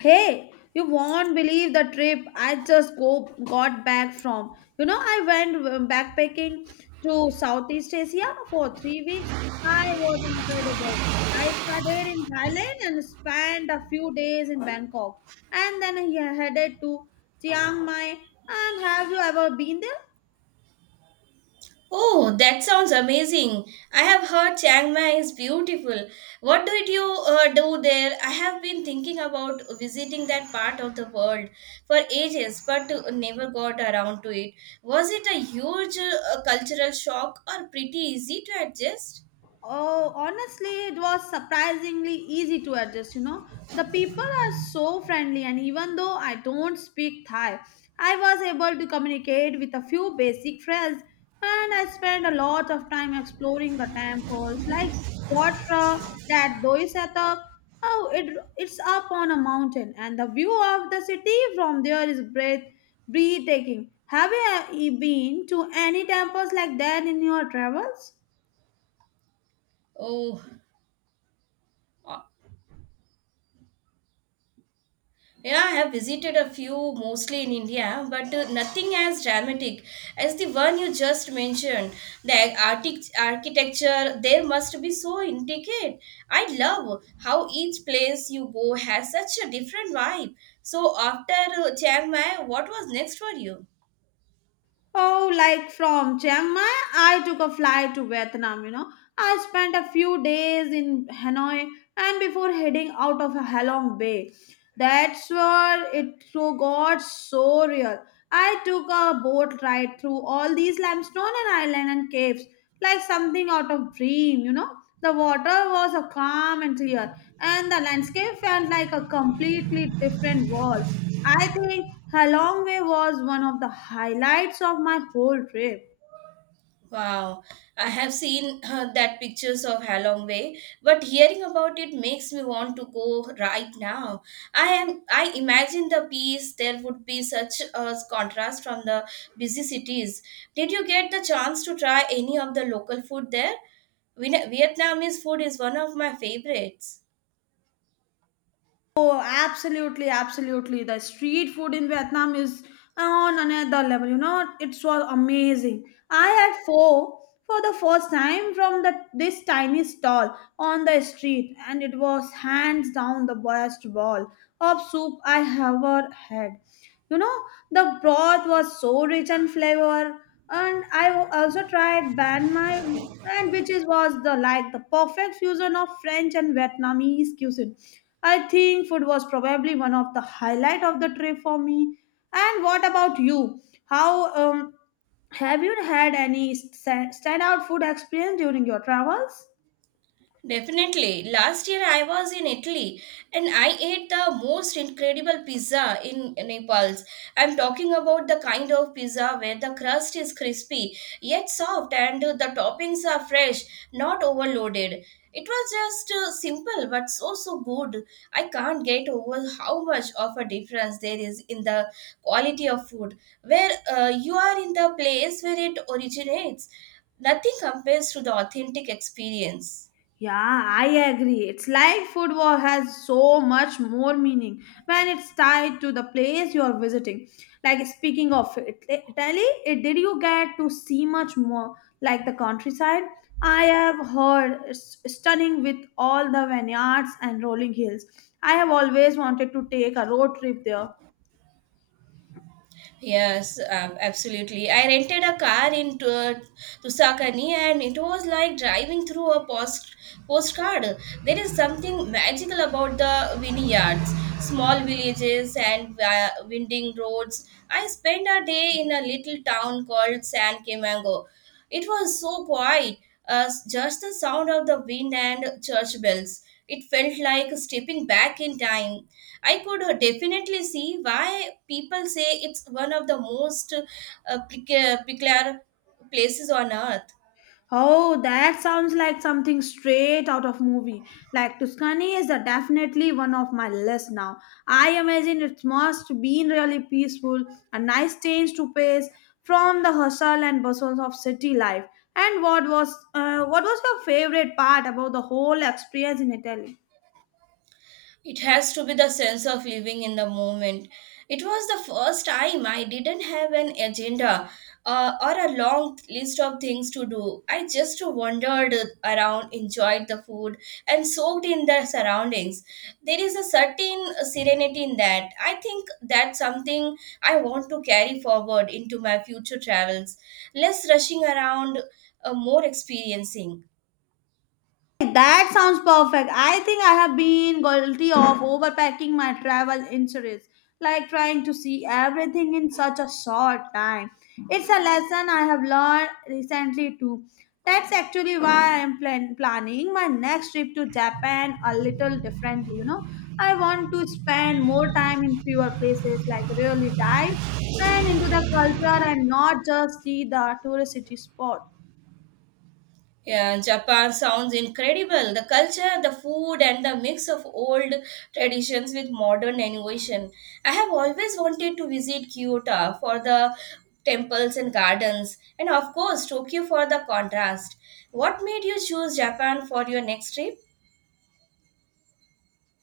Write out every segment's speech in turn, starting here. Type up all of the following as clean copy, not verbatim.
Hey, you won't believe the trip I just go got back from. I went backpacking to Southeast Asia for 3 weeks. I was incredible. I started in Thailand and spent a few days in Bangkok, and then I headed to Chiang Mai. And have you ever been there? Oh, that sounds amazing. I have heard Chiang Mai is beautiful. What did you do there? I have been thinking about visiting that part of the world for ages but never got around to it. Was it a huge cultural shock or pretty easy to adjust? Oh, honestly, it was surprisingly easy to adjust. The people are so friendly, and even though I don't speak Thai, I was able to communicate with a few basic phrases, and I spent a lot of time exploring the temples like Wat Phra, that Doi Satak. Oh, it's up on a mountain, and the view of the city from there is breathtaking. Have you been to any temples like that in your travels? Oh, yeah, I have visited a few, mostly in India, but nothing as dramatic as the one you just mentioned. The architecture there must be so intricate. I love how each place you go has such a different vibe. So, after Chiang Mai, what was next for you? Oh, like from Chiang Mai, I took a flight to Vietnam. I spent a few days in Hanoi and before heading out of Halong Bay. That's where it so got so real. I took a boat ride through all these limestone and island and caves, like something out of dream. The water was a calm and clear, and the landscape felt like a completely different world. I think Halongwe was one of the highlights of my whole trip. Wow, I have seen that pictures of Halong Bay, but hearing about it makes me want to go right now. I imagine the peace there would be such a contrast from the busy cities. Did you get the chance to try any of the local food there? Vietnamese food is one of my favorites. Oh, absolutely, absolutely. The street food in Vietnam is on another level. It was amazing. I had pho for the first time from the, this tiny stall, on the street, and it was hands down the best bowl of soup I ever had. You know, the broth was so rich in flavor, and I also tried ban my and which is was the like the perfect fusion of French and Vietnamese cuisine. I think food was probably one of the highlight of the trip for me. And what about you? How have you had any standout food experience during your travels? Definitely. Last year I was in Italy and I ate the most incredible pizza in Naples. I'm talking about the kind of pizza where the crust is crispy yet soft and the toppings are fresh, not overloaded. It was just simple but so good. I can't get over how much of a difference there is in the quality of food where you are in the place where it originates. Nothing compares to the authentic experience. Yeah, I agree. It's like food war has so much more meaning when it's tied to the place you're visiting. Like speaking of it- Italy, it- did you get to see much more like the countryside? I have heard it's stunning with all the vineyards and rolling hills. I have always wanted to take a road trip there. Yes, absolutely. I rented a car in Tuscany, and it was like driving through a postcard. There is something magical about the vineyards, small villages, and winding roads. I spent a day in a little town called San Camango. It was so quiet, just the sound of the wind and church bells. It felt like stepping back in time. I could definitely see why people say it's one of the most peculiar places on earth. Oh, that sounds like something straight out of movie. Like Tuscany is a definitely one of my list now. I imagine it must be really peaceful, a nice change to pace from the hustle and bustle of city life. And what was what was your favorite part about the whole experience in Italy? It has to be the sense of living in the moment. It was the first time I didn't have an agenda or a long list of things to do. I just wandered around, enjoyed the food, and soaked in the surroundings. There is a certain serenity in that. I think that's something I want to carry forward into my future travels. Less rushing around, more experiencing. That sounds perfect. I think I have been guilty of overpacking my travel insurance, like trying to see everything in such a short time. It's a lesson I have learned recently too. That's actually why I'm planning my next trip to Japan a little differently. I want to spend more time in fewer places, like really dive and into the culture and not just see the touristy spot. Yeah, Japan sounds incredible. The culture, the food, and the mix of old traditions with modern innovation. I have always wanted to visit Kyoto for the temples and gardens, and of course, Tokyo for the contrast. What made you choose Japan for your next trip?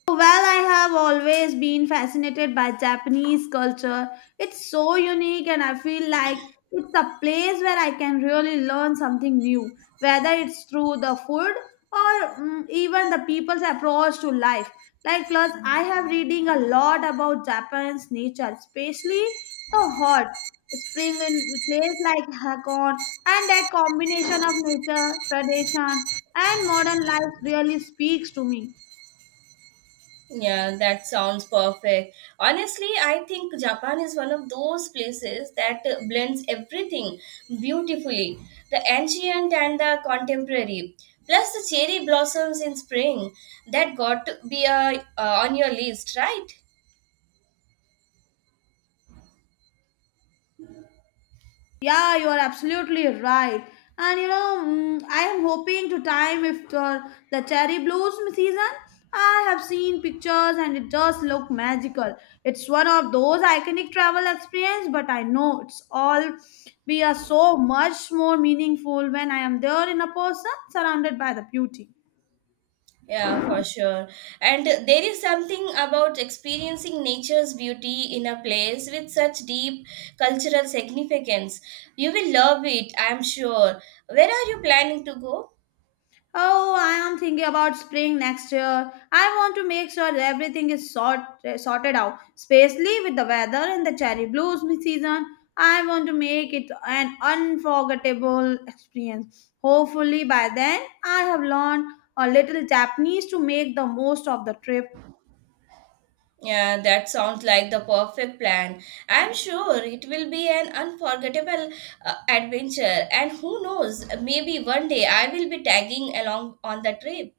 Well, I have always been fascinated by Japanese culture. It's so unique, and I feel like it's a place where I can really learn something new, whether it's through the food or even the people's approach to life. Like, plus, I have reading a lot about Japan's nature, especially the hot spring in place like Hakone, and that combination of nature, tradition, and modern life really speaks to me. Yeah, that sounds perfect. Honestly, I think Japan is one of those places that blends everything beautifully, the ancient and the contemporary. Plus, the cherry blossoms in spring. That got to be on your list, right? Yeah, you are absolutely right. And you know, I am hoping to time if the cherry blossom season. I have seen pictures and it does look magical. It's one of those iconic travel experience, but I know it's all be a so much more meaningful when I am there in a person surrounded by the beauty. Yeah, for sure. And there is something about experiencing nature's beauty in a place with such deep cultural significance. You will love it, I'm sure. Where are you planning to go? Oh, I am thinking about spring next year. I want to make sure that everything is sorted out, especially with the weather and the cherry blossom season. I want to make it an unforgettable experience. Hopefully, by then, I have learned a little Japanese to make the most of the trip. Yeah, that sounds like the perfect plan. I'm sure it will be an unforgettable adventure, and who knows, maybe one day I will be tagging along on the trip.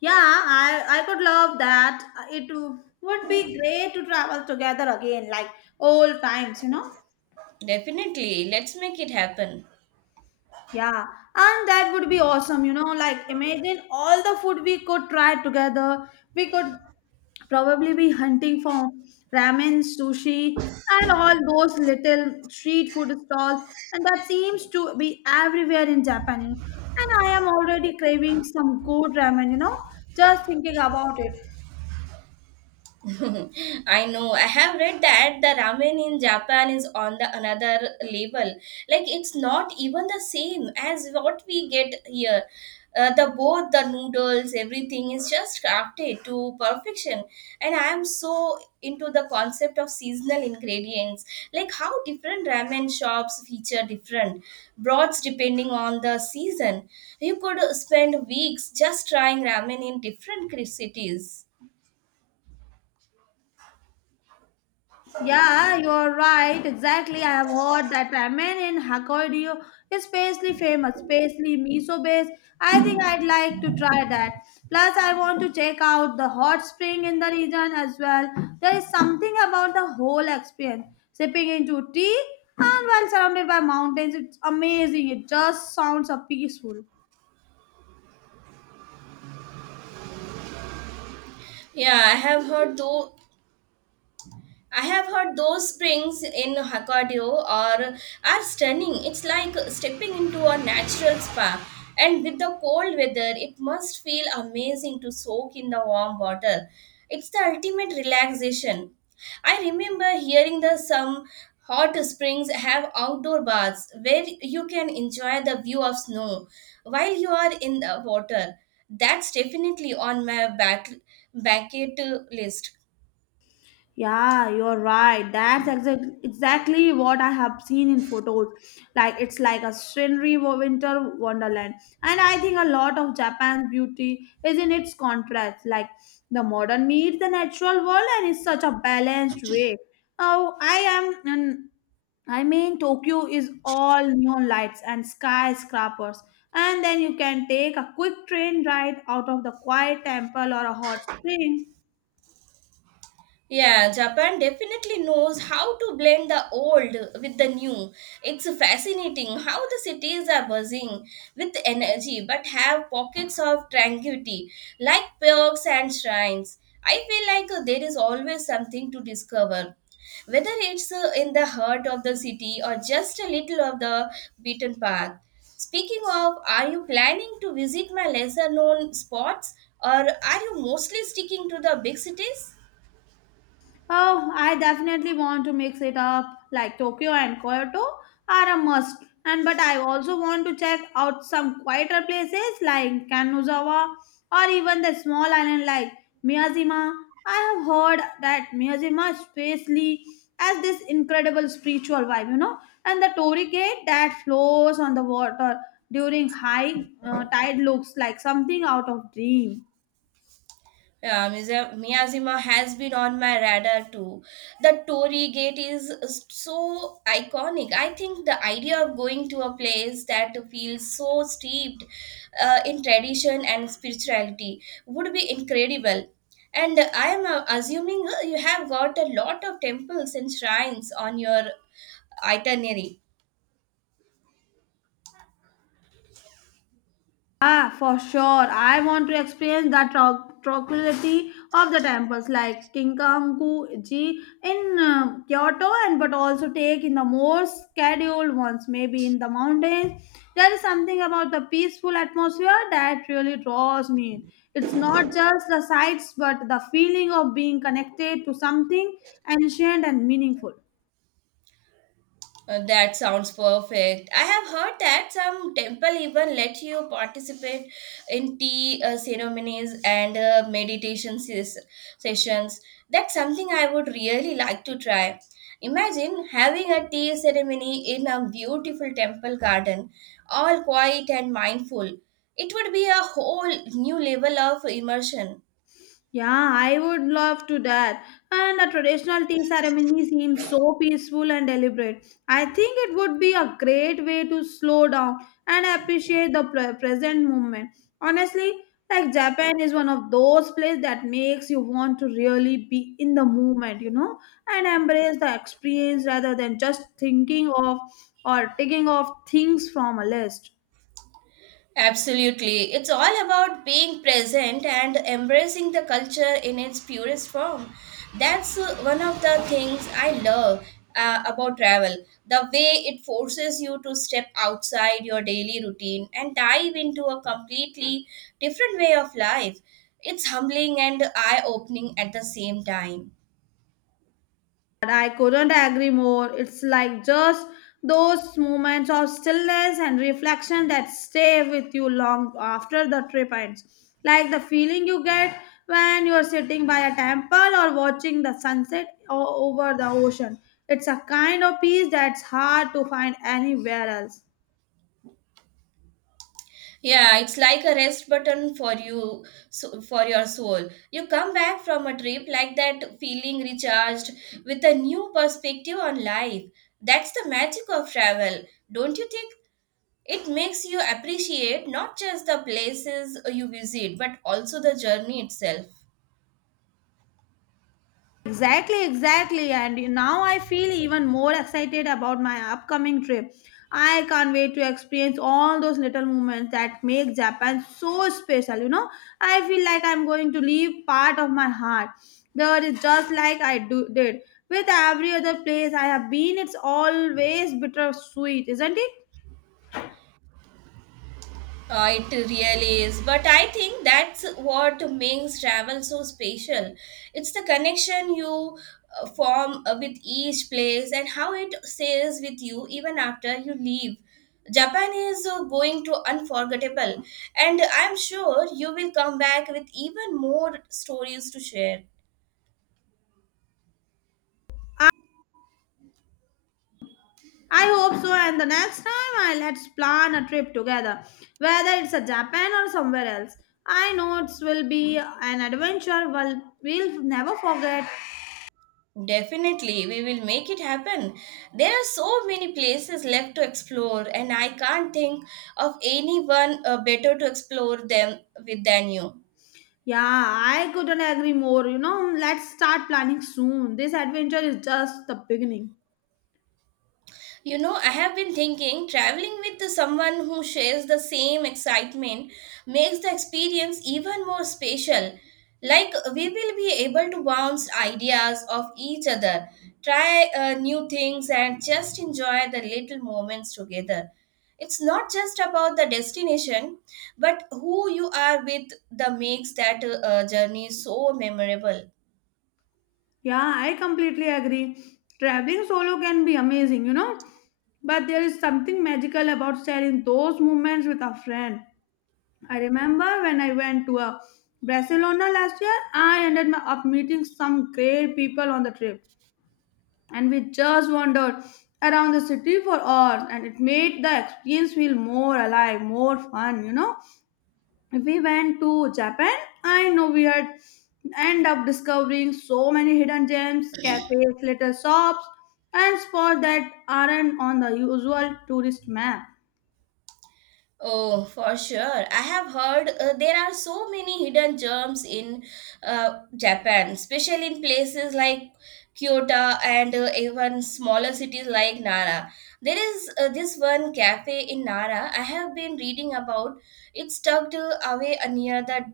Yeah, I could love that. It would be great to travel together again, like old times. Definitely, let's make it happen. Yeah, and that would be awesome. Like imagine all the food we could try together. We could probably be hunting for ramen, sushi, and all those little street food stalls. And that seems to be everywhere in Japan. And I am already craving some good ramen, just thinking about it. I know. I have read that the ramen in Japan is on the another level. Like it's not even the same as what we get here. The both the noodles, everything is just crafted to perfection. And I am so into the concept of seasonal ingredients. Like how different ramen shops feature different broths depending on the season. You could spend weeks just trying ramen in different cities. Yeah, you're right. Exactly. I have heard that ramen in Hokkaido is especially famous, especially miso based. I think I'd like to try that. Plus, I want to check out the hot spring in the region as well. There is something about the whole experience. Sipping into tea and while surrounded by mountains, it's amazing. It just sounds peaceful. Yeah, I have heard though. I have heard those springs in Hokkaido are stunning. It's like stepping into a natural spa. And with the cold weather, it must feel amazing to soak in the warm water. It's the ultimate relaxation. I remember hearing that some hot springs have outdoor baths where you can enjoy the view of snow while you are in the water. That's definitely on my back bucket list. Yeah, you're right. That's exactly what I have seen in photos. Like it's like a scenery winter wonderland. And I think a lot of Japan's beauty is in its contrast. Like the modern meets the natural world and it's such a balanced way. Oh, I am an I mean, Tokyo is all neon lights and skyscrapers, and then you can take a quick train ride out of the quiet temple or a hot spring. Yeah, Japan definitely knows how to blend the old with the new. It's fascinating how the cities are buzzing with energy but have pockets of tranquility, like parks and shrines. I feel like there is always something to discover. Whether it's in the heart of the city or just a little of the beaten path. Speaking of, are you planning to visit my lesser known spots or are you mostly sticking to the big cities? Oh, I definitely want to mix it up. Like Tokyo and Kyoto are a must. And but I also want to check out some quieter places like Kanuzawa or even the small island like Miyajima. I have heard that Miyajima especially has this incredible spiritual vibe, and the torii gate that flows on the water during high tide looks like something out of dream. Yeah, Miyazima has been on my radar too. The Torii Gate is so iconic. I think the idea of going to a place that feels so steeped in tradition and spirituality would be incredible. And I am assuming you have got a lot of temples and shrines on your itinerary. Ah, for sure. I want to experience the tranquility of the temples like Kinkanku-ji in Kyoto, and but also take in the more scheduled ones, maybe in the mountains. There is something about the peaceful atmosphere that really draws me in. It's not just the sights, but the feeling of being connected to something ancient and meaningful. That sounds perfect. I have heard that some temple even let you participate in tea ceremonies and meditation sessions. That's something I would really like to try. Imagine having a tea ceremony in a beautiful temple garden, all quiet and mindful. It would be a whole new level of immersion. Yeah, I would love to that. And a traditional tea ceremony seems so peaceful and deliberate. I think it would be a great way to slow down and appreciate the present moment. Honestly, like Japan is one of those places that makes you want to really be in the moment, and embrace the experience rather than just thinking of or taking off things from a list. Absolutely. It's all about being present and embracing the culture in its purest form. That's one of the things I love about travel. The way it forces you to step outside your daily routine and dive into a completely different way of life. It's humbling and eye opening at the same time. And I couldn't agree more. It's like just those moments of stillness and reflection that stay with you long after the trip ends. Like the feeling you get when you're sitting by a temple or watching the sunset over the ocean. It's a kind of peace that's hard to find anywhere else. Yeah, it's like a rest button for you, so for your soul. You come back from a trip like that, feeling recharged with a new perspective on life. That's the magic of travel, don't you think? It makes you appreciate not just the places you visit, but also the journey itself. Exactly, exactly. And now I feel even more excited about my upcoming trip. I can't wait to experience all those little moments that make Japan so special. I feel like I'm going to leave part of my heart there is just like I do did with every other place I have been. It's always bittersweet, isn't it? It really is. But I think that's what makes travel so special. It's the connection you form with each place and how it stays with you even after you leave. Japan is going to unforgettable, and I'm sure you will come back with even more stories to share. I hope so, and the next time I let's plan a trip together, whether it's a Japan or somewhere else. I know it will be an adventure we'll never forget. Definitely, we will make it happen. There are so many places left to explore, and I can't think of anyone better to explore them with than you. Yeah, I couldn't agree more. You know, let's start planning soon. This adventure is just the beginning. You know, I have been thinking, traveling with someone who shares the same excitement makes the experience even more special. Like, we will be able to bounce ideas off each other, try new things, and just enjoy the little moments together. It's not just about the destination, but who you are with that makes that journey so memorable. Yeah, I completely agree. Traveling solo can be amazing, but there is something magical about sharing those moments with a friend. I remember when I went to Barcelona last year, I ended up meeting some great people on the trip, and we just wandered around the city for hours, and it made the experience feel more alive, more fun. You know, if we went to Japan, I know we had end up discovering so many hidden gems, cafes, little shops, and spots that aren't on the usual tourist map. Oh, for sure. I have heard there are so many hidden gems in Japan, especially in places like Kyoto and even smaller cities like Nara. There is this one cafe in Nara I have been reading about. It's tucked away near the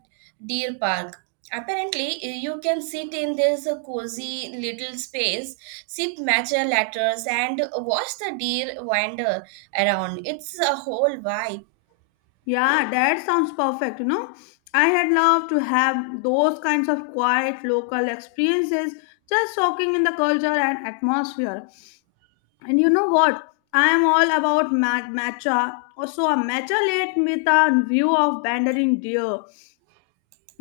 Deer Park. Apparently, you can sit in this cozy little space, sip matcha lattes, and watch the deer wander around. It's a whole vibe. Yeah, that sounds perfect. I had loved to have those kinds of quiet local experiences, just soaking in the culture and atmosphere. And you know what? I am all about matcha. Also, a matcha late with a view of wandering deer.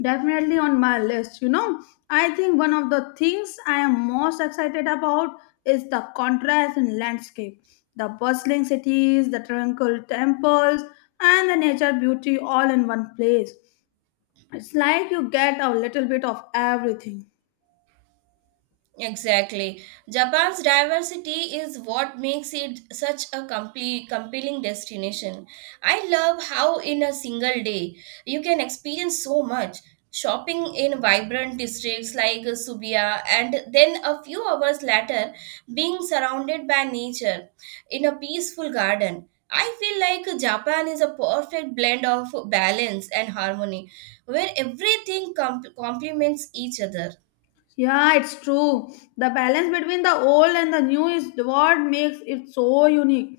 Definitely on my list. I think one of the things I am most excited about is the contrast in landscape. The bustling cities, the tranquil temples, and the nature beauty all in one place. It's like you get a little bit of everything. Exactly. Japan's diversity is what makes it such a compelling destination. I love how, in a single day, you can experience so much. Shopping in vibrant districts like Subiya, and then a few hours later, being surrounded by nature in a peaceful garden. I feel like Japan is a perfect blend of balance and harmony, where everything complements each other. Yeah, it's true. The balance between the old and the new is what makes it so unique.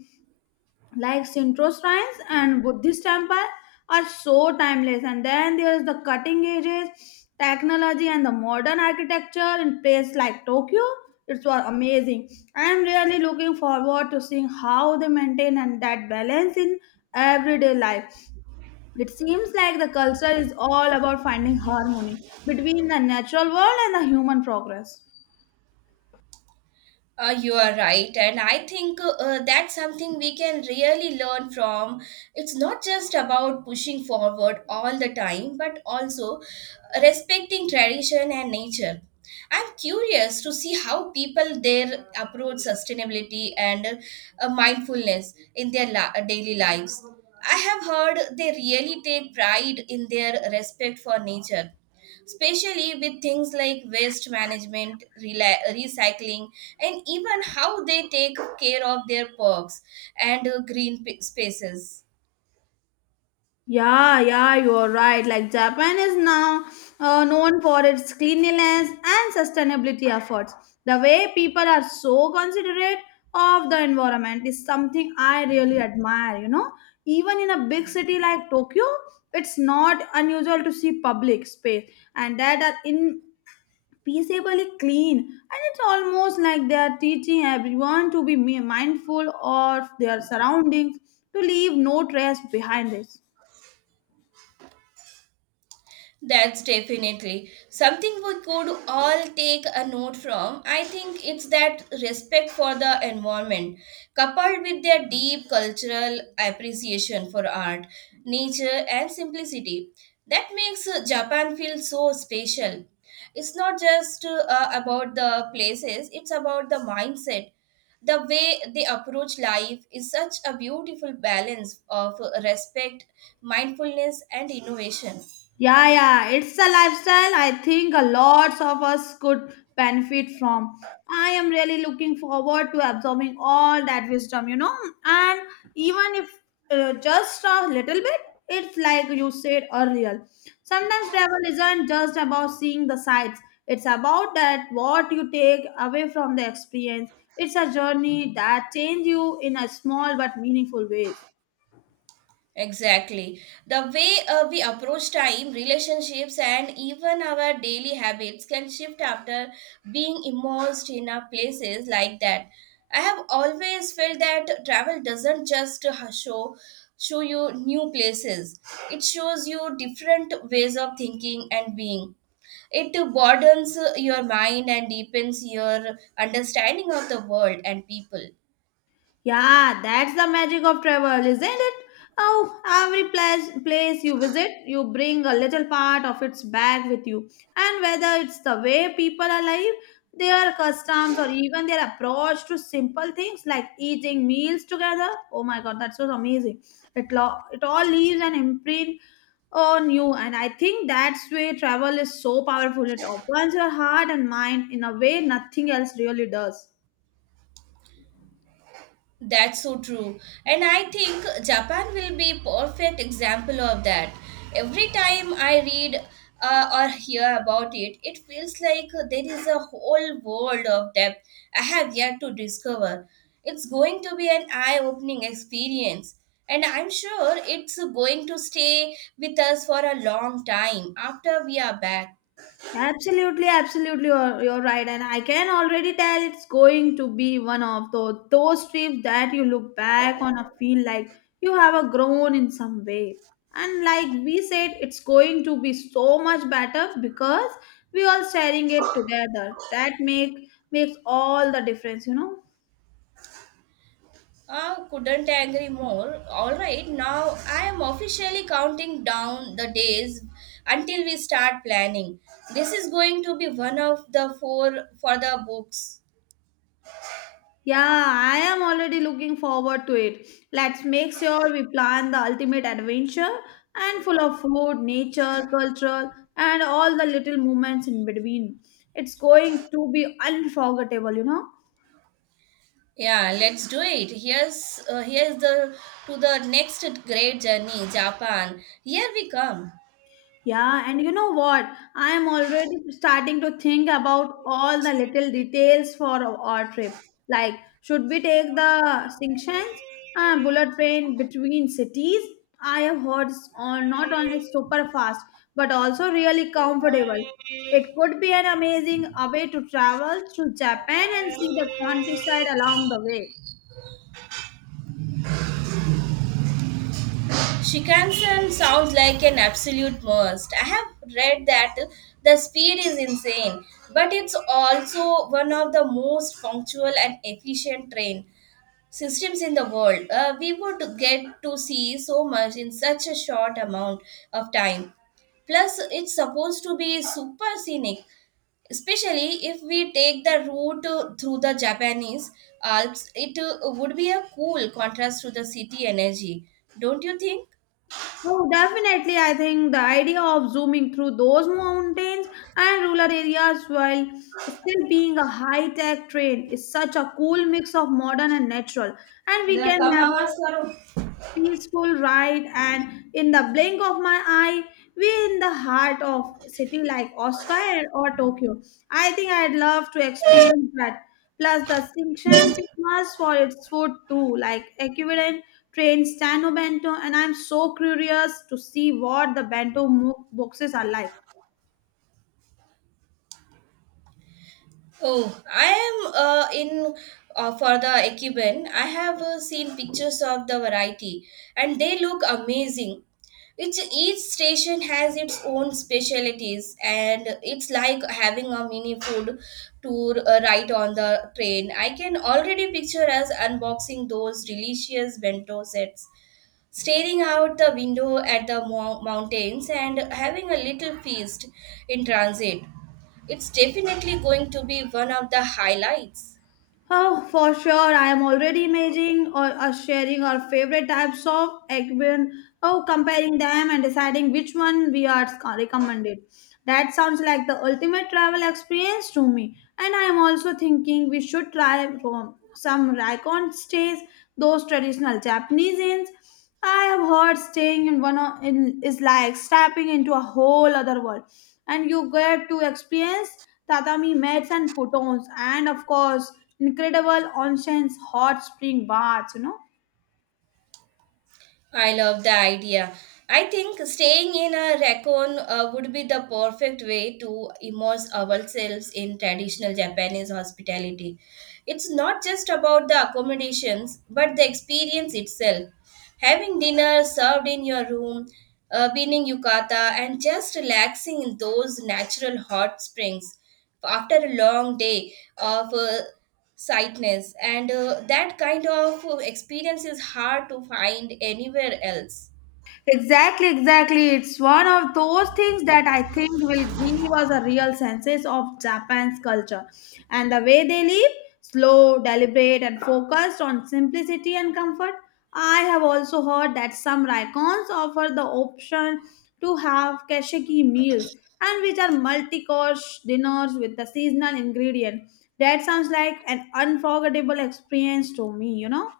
Like Shinto shrines and Buddhist temple are so timeless. And then there's the cutting edges, technology, and the modern architecture in places like Tokyo. It's was amazing. I'm really looking forward to seeing how they maintain and that balance in everyday life. It seems like the culture is all about finding harmony between the natural world and the human progress. You are right, and I think that's something we can really learn from. It's not just about pushing forward all the time, but also respecting tradition and nature. I'm curious to see how people there approach sustainability and mindfulness in their daily lives. I have heard they really take pride in their respect for nature, especially with things like waste management, recycling, and even how they take care of their parks and green spaces. Yeah, yeah, you're right. Like Japan is now known for its cleanliness and sustainability efforts. The way people are so considerate of the environment is something I really admire. Even in a big city like Tokyo, it's not unusual to see public space and that are in peaceably clean, and it's almost like they are teaching everyone to be mindful of their surroundings to leave no trace behind it. That's definitely something we could all take a note from. I think it's that respect for the environment, coupled with their deep cultural appreciation for art, nature, and simplicity, that makes Japan feel so special. It's not just about the places, it's about the mindset. The way they approach life is such a beautiful balance of respect, mindfulness, and innovation. Yeah, yeah, it's a lifestyle I think a lots of us could benefit from. I am really looking forward to absorbing all that wisdom, and even if just a little bit, it's like you said earlier. Sometimes travel isn't just about seeing the sights, it's about that what you take away from the experience. It's a journey that changes you in a small but meaningful ways. Exactly. The way we approach time, relationships, and even our daily habits can shift after being immersed in our places like that. I have always felt that travel doesn't just show you new places. It shows you different ways of thinking and being. It broadens your mind and deepens your understanding of the world and people. Yeah, that's the magic of travel, isn't it? Oh, every place you visit, you bring a little part of its back with you. And whether it's the way people are live, their customs, or even their approach to simple things like eating meals together, oh my god, that's so amazing. It all leaves an imprint on you. And I think that's why travel is so powerful. It opens your heart and mind in a way nothing else really does. That's so true. And I think Japan will be perfect example of that. Every time I read or hear about it, it feels like there is a whole world of depth I have yet to discover. It's going to be an eye-opening experience. And I'm sure it's going to stay with us for a long time after we are back. Absolutely, absolutely, you're right. And I can already tell it's going to be one of those trips that you look back on and feel like you have a grown in some way. And like we said, it's going to be so much better because we all sharing it together. That makes all the difference. I couldn't agree more. All right, now I am officially counting down the days until we start planning. This is going to be one of the four for the books. Yeah, I am already looking forward to it. Let's make sure we plan the ultimate adventure and full of food, nature, culture, and all the little moments in between. It's going to be unforgettable. Yeah, let's do it. Here's here's the to the next great journey, Japan. Here we come. Yeah, and you know what? I am already starting to think about all the little details for our trip. Like, should we take the Xinxian bullet train between cities? I have heard it's on not only super fast but also really comfortable. It could be an amazing way to travel through Japan and see the countryside along the way. Shinkansen sounds like an absolute must. I have read that the speed is insane, but it's also one of the most punctual and efficient train systems in the world. We would get to see so much in such a short amount of time. Plus, it's supposed to be super scenic, especially if we take the route through the Japanese Alps. It would be a cool contrast to the city energy, don't you think? Oh, definitely. I think the idea of zooming through those mountains and rural areas while still being a high tech train is such a cool mix of modern and natural. And we જરા can come have અવાજ કરો peaceful ride and in the blink of my eye we're in the heart of city like Osaka or Tokyo. I think I'd love to experience that. Plus the distinction famous for its food too, like equivalent train stano bento, and I'm so curious to see what the bento boxes are like. Oh, I am in for the Ekiben. I have seen pictures of the variety and they look amazing. Each, each station has its own specialities, and it's like having a mini food tour right on the train. I can already picture us unboxing those delicious bento sets, staring out the window at the mountains and having a little feast in transit. It's definitely going to be one of the highlights. Oh, for sure. I am already imagining or sharing our favorite types of eggplant. Oh, comparing them and deciding which one we are recommended. That sounds like the ultimate travel experience to me. And I am also thinking we should try from some raccoon stays, those traditional Japanese inns. I have heard staying in in is like stepping into a whole other world, and you get to experience tatami mats and futons, and of course, incredible onsen's hot spring baths. You know. I love the idea. I think staying in a raccoon would be the perfect way to immerse ourselves in traditional Japanese hospitality. It's not just about the accommodations, but the experience itself. Having dinner served in your room, being yukata, and just relaxing in those natural hot springs after a long day of sightness and that kind of experience is hard to find anywhere else. Exactly, exactly. It's one of those things that I think will give us a real sense of Japan's culture and the way they live slow, deliberate, and focused on simplicity and comfort. I have also heard that some raikons offer the option to have kashiki meals and which are multi-course dinners with the seasonal ingredient. That sounds like an unforgettable experience to me, you know?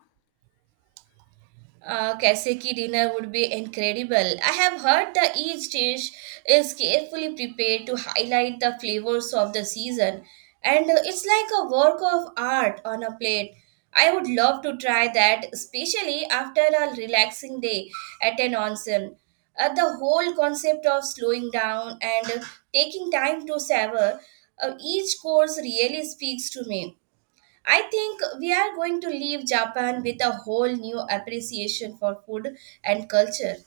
Kaseki dinner would be incredible. I have heard that each dish is carefully prepared to highlight the flavors of the season, and it's like a work of art on a plate. I would love to try that, especially after a relaxing day at an onsen. The whole concept of slowing down and taking time to savor each course really speaks to me. I think we are going to leave Japan with a whole new appreciation for food and culture.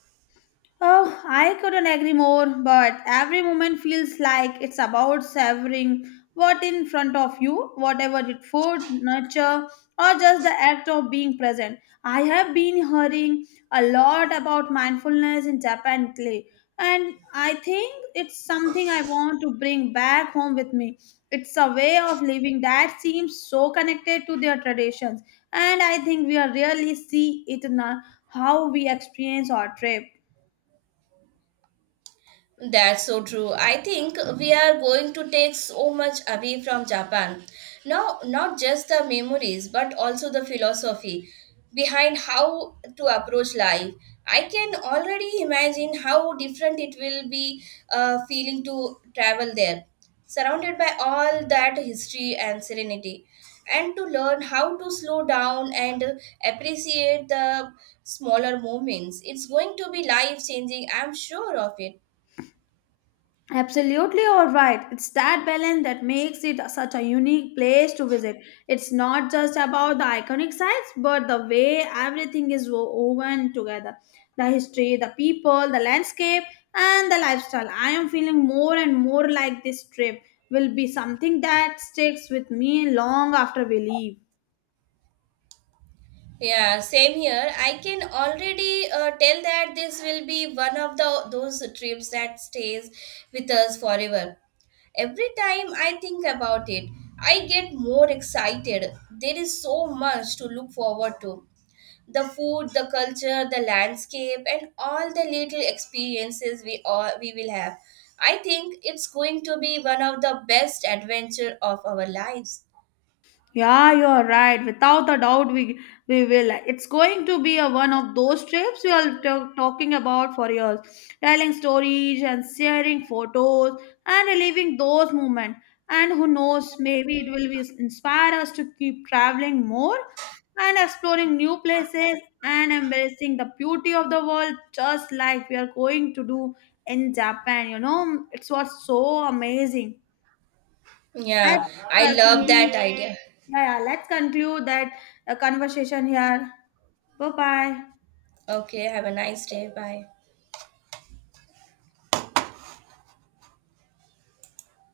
Oh, I couldn't agree more, but every moment feels like it's about savoring what in front of you, whatever it food, nurture, or just the act of being present. I have been hearing a lot about mindfulness in Japan lately, and I think it's something I want to bring back home with me. It's a way of living that seems so connected to their traditions, and I think we are really see it in how we experience our trip. That's so true. I think we are going to take so much away from Japan. Now, not just the memories, but also the philosophy behind how to approach life. I can already imagine how different it will be feeling to travel there, surrounded by all that history and serenity, and to learn how to slow down and appreciate the smaller moments. It's going to be life changing, I'm sure of it. Absolutely all right. It's that balance that makes it such a unique place to visit. It's not just about the iconic sites, but the way everything is woven together the history, the people, the landscape, and the lifestyle. I am feeling more and more like this trip will be something that sticks with me long after we leave. Yeah, same here. I can already tell that this will be one of the those trips that stays with us forever. Every time I think about it, I get more excited. There is so much to look forward to. The food, the culture, the landscape, and all the little experiences we will have. I think it's going to be one of the best adventure of our lives. Yeah, you're right. Without a doubt, we will. It's going to be a one of those trips we are talking about for years, telling stories and sharing photos and reliving those moments. And who knows, maybe it will be inspire us to keep traveling more and exploring new places and embracing the beauty of the world, just like we are going to do in Japan. You know, it's what's so amazing. Let's Yeah, I love continue that idea. yeah, yeah. Let's conclude that conversation here. Bye bye. Okay, have a nice day. Bye.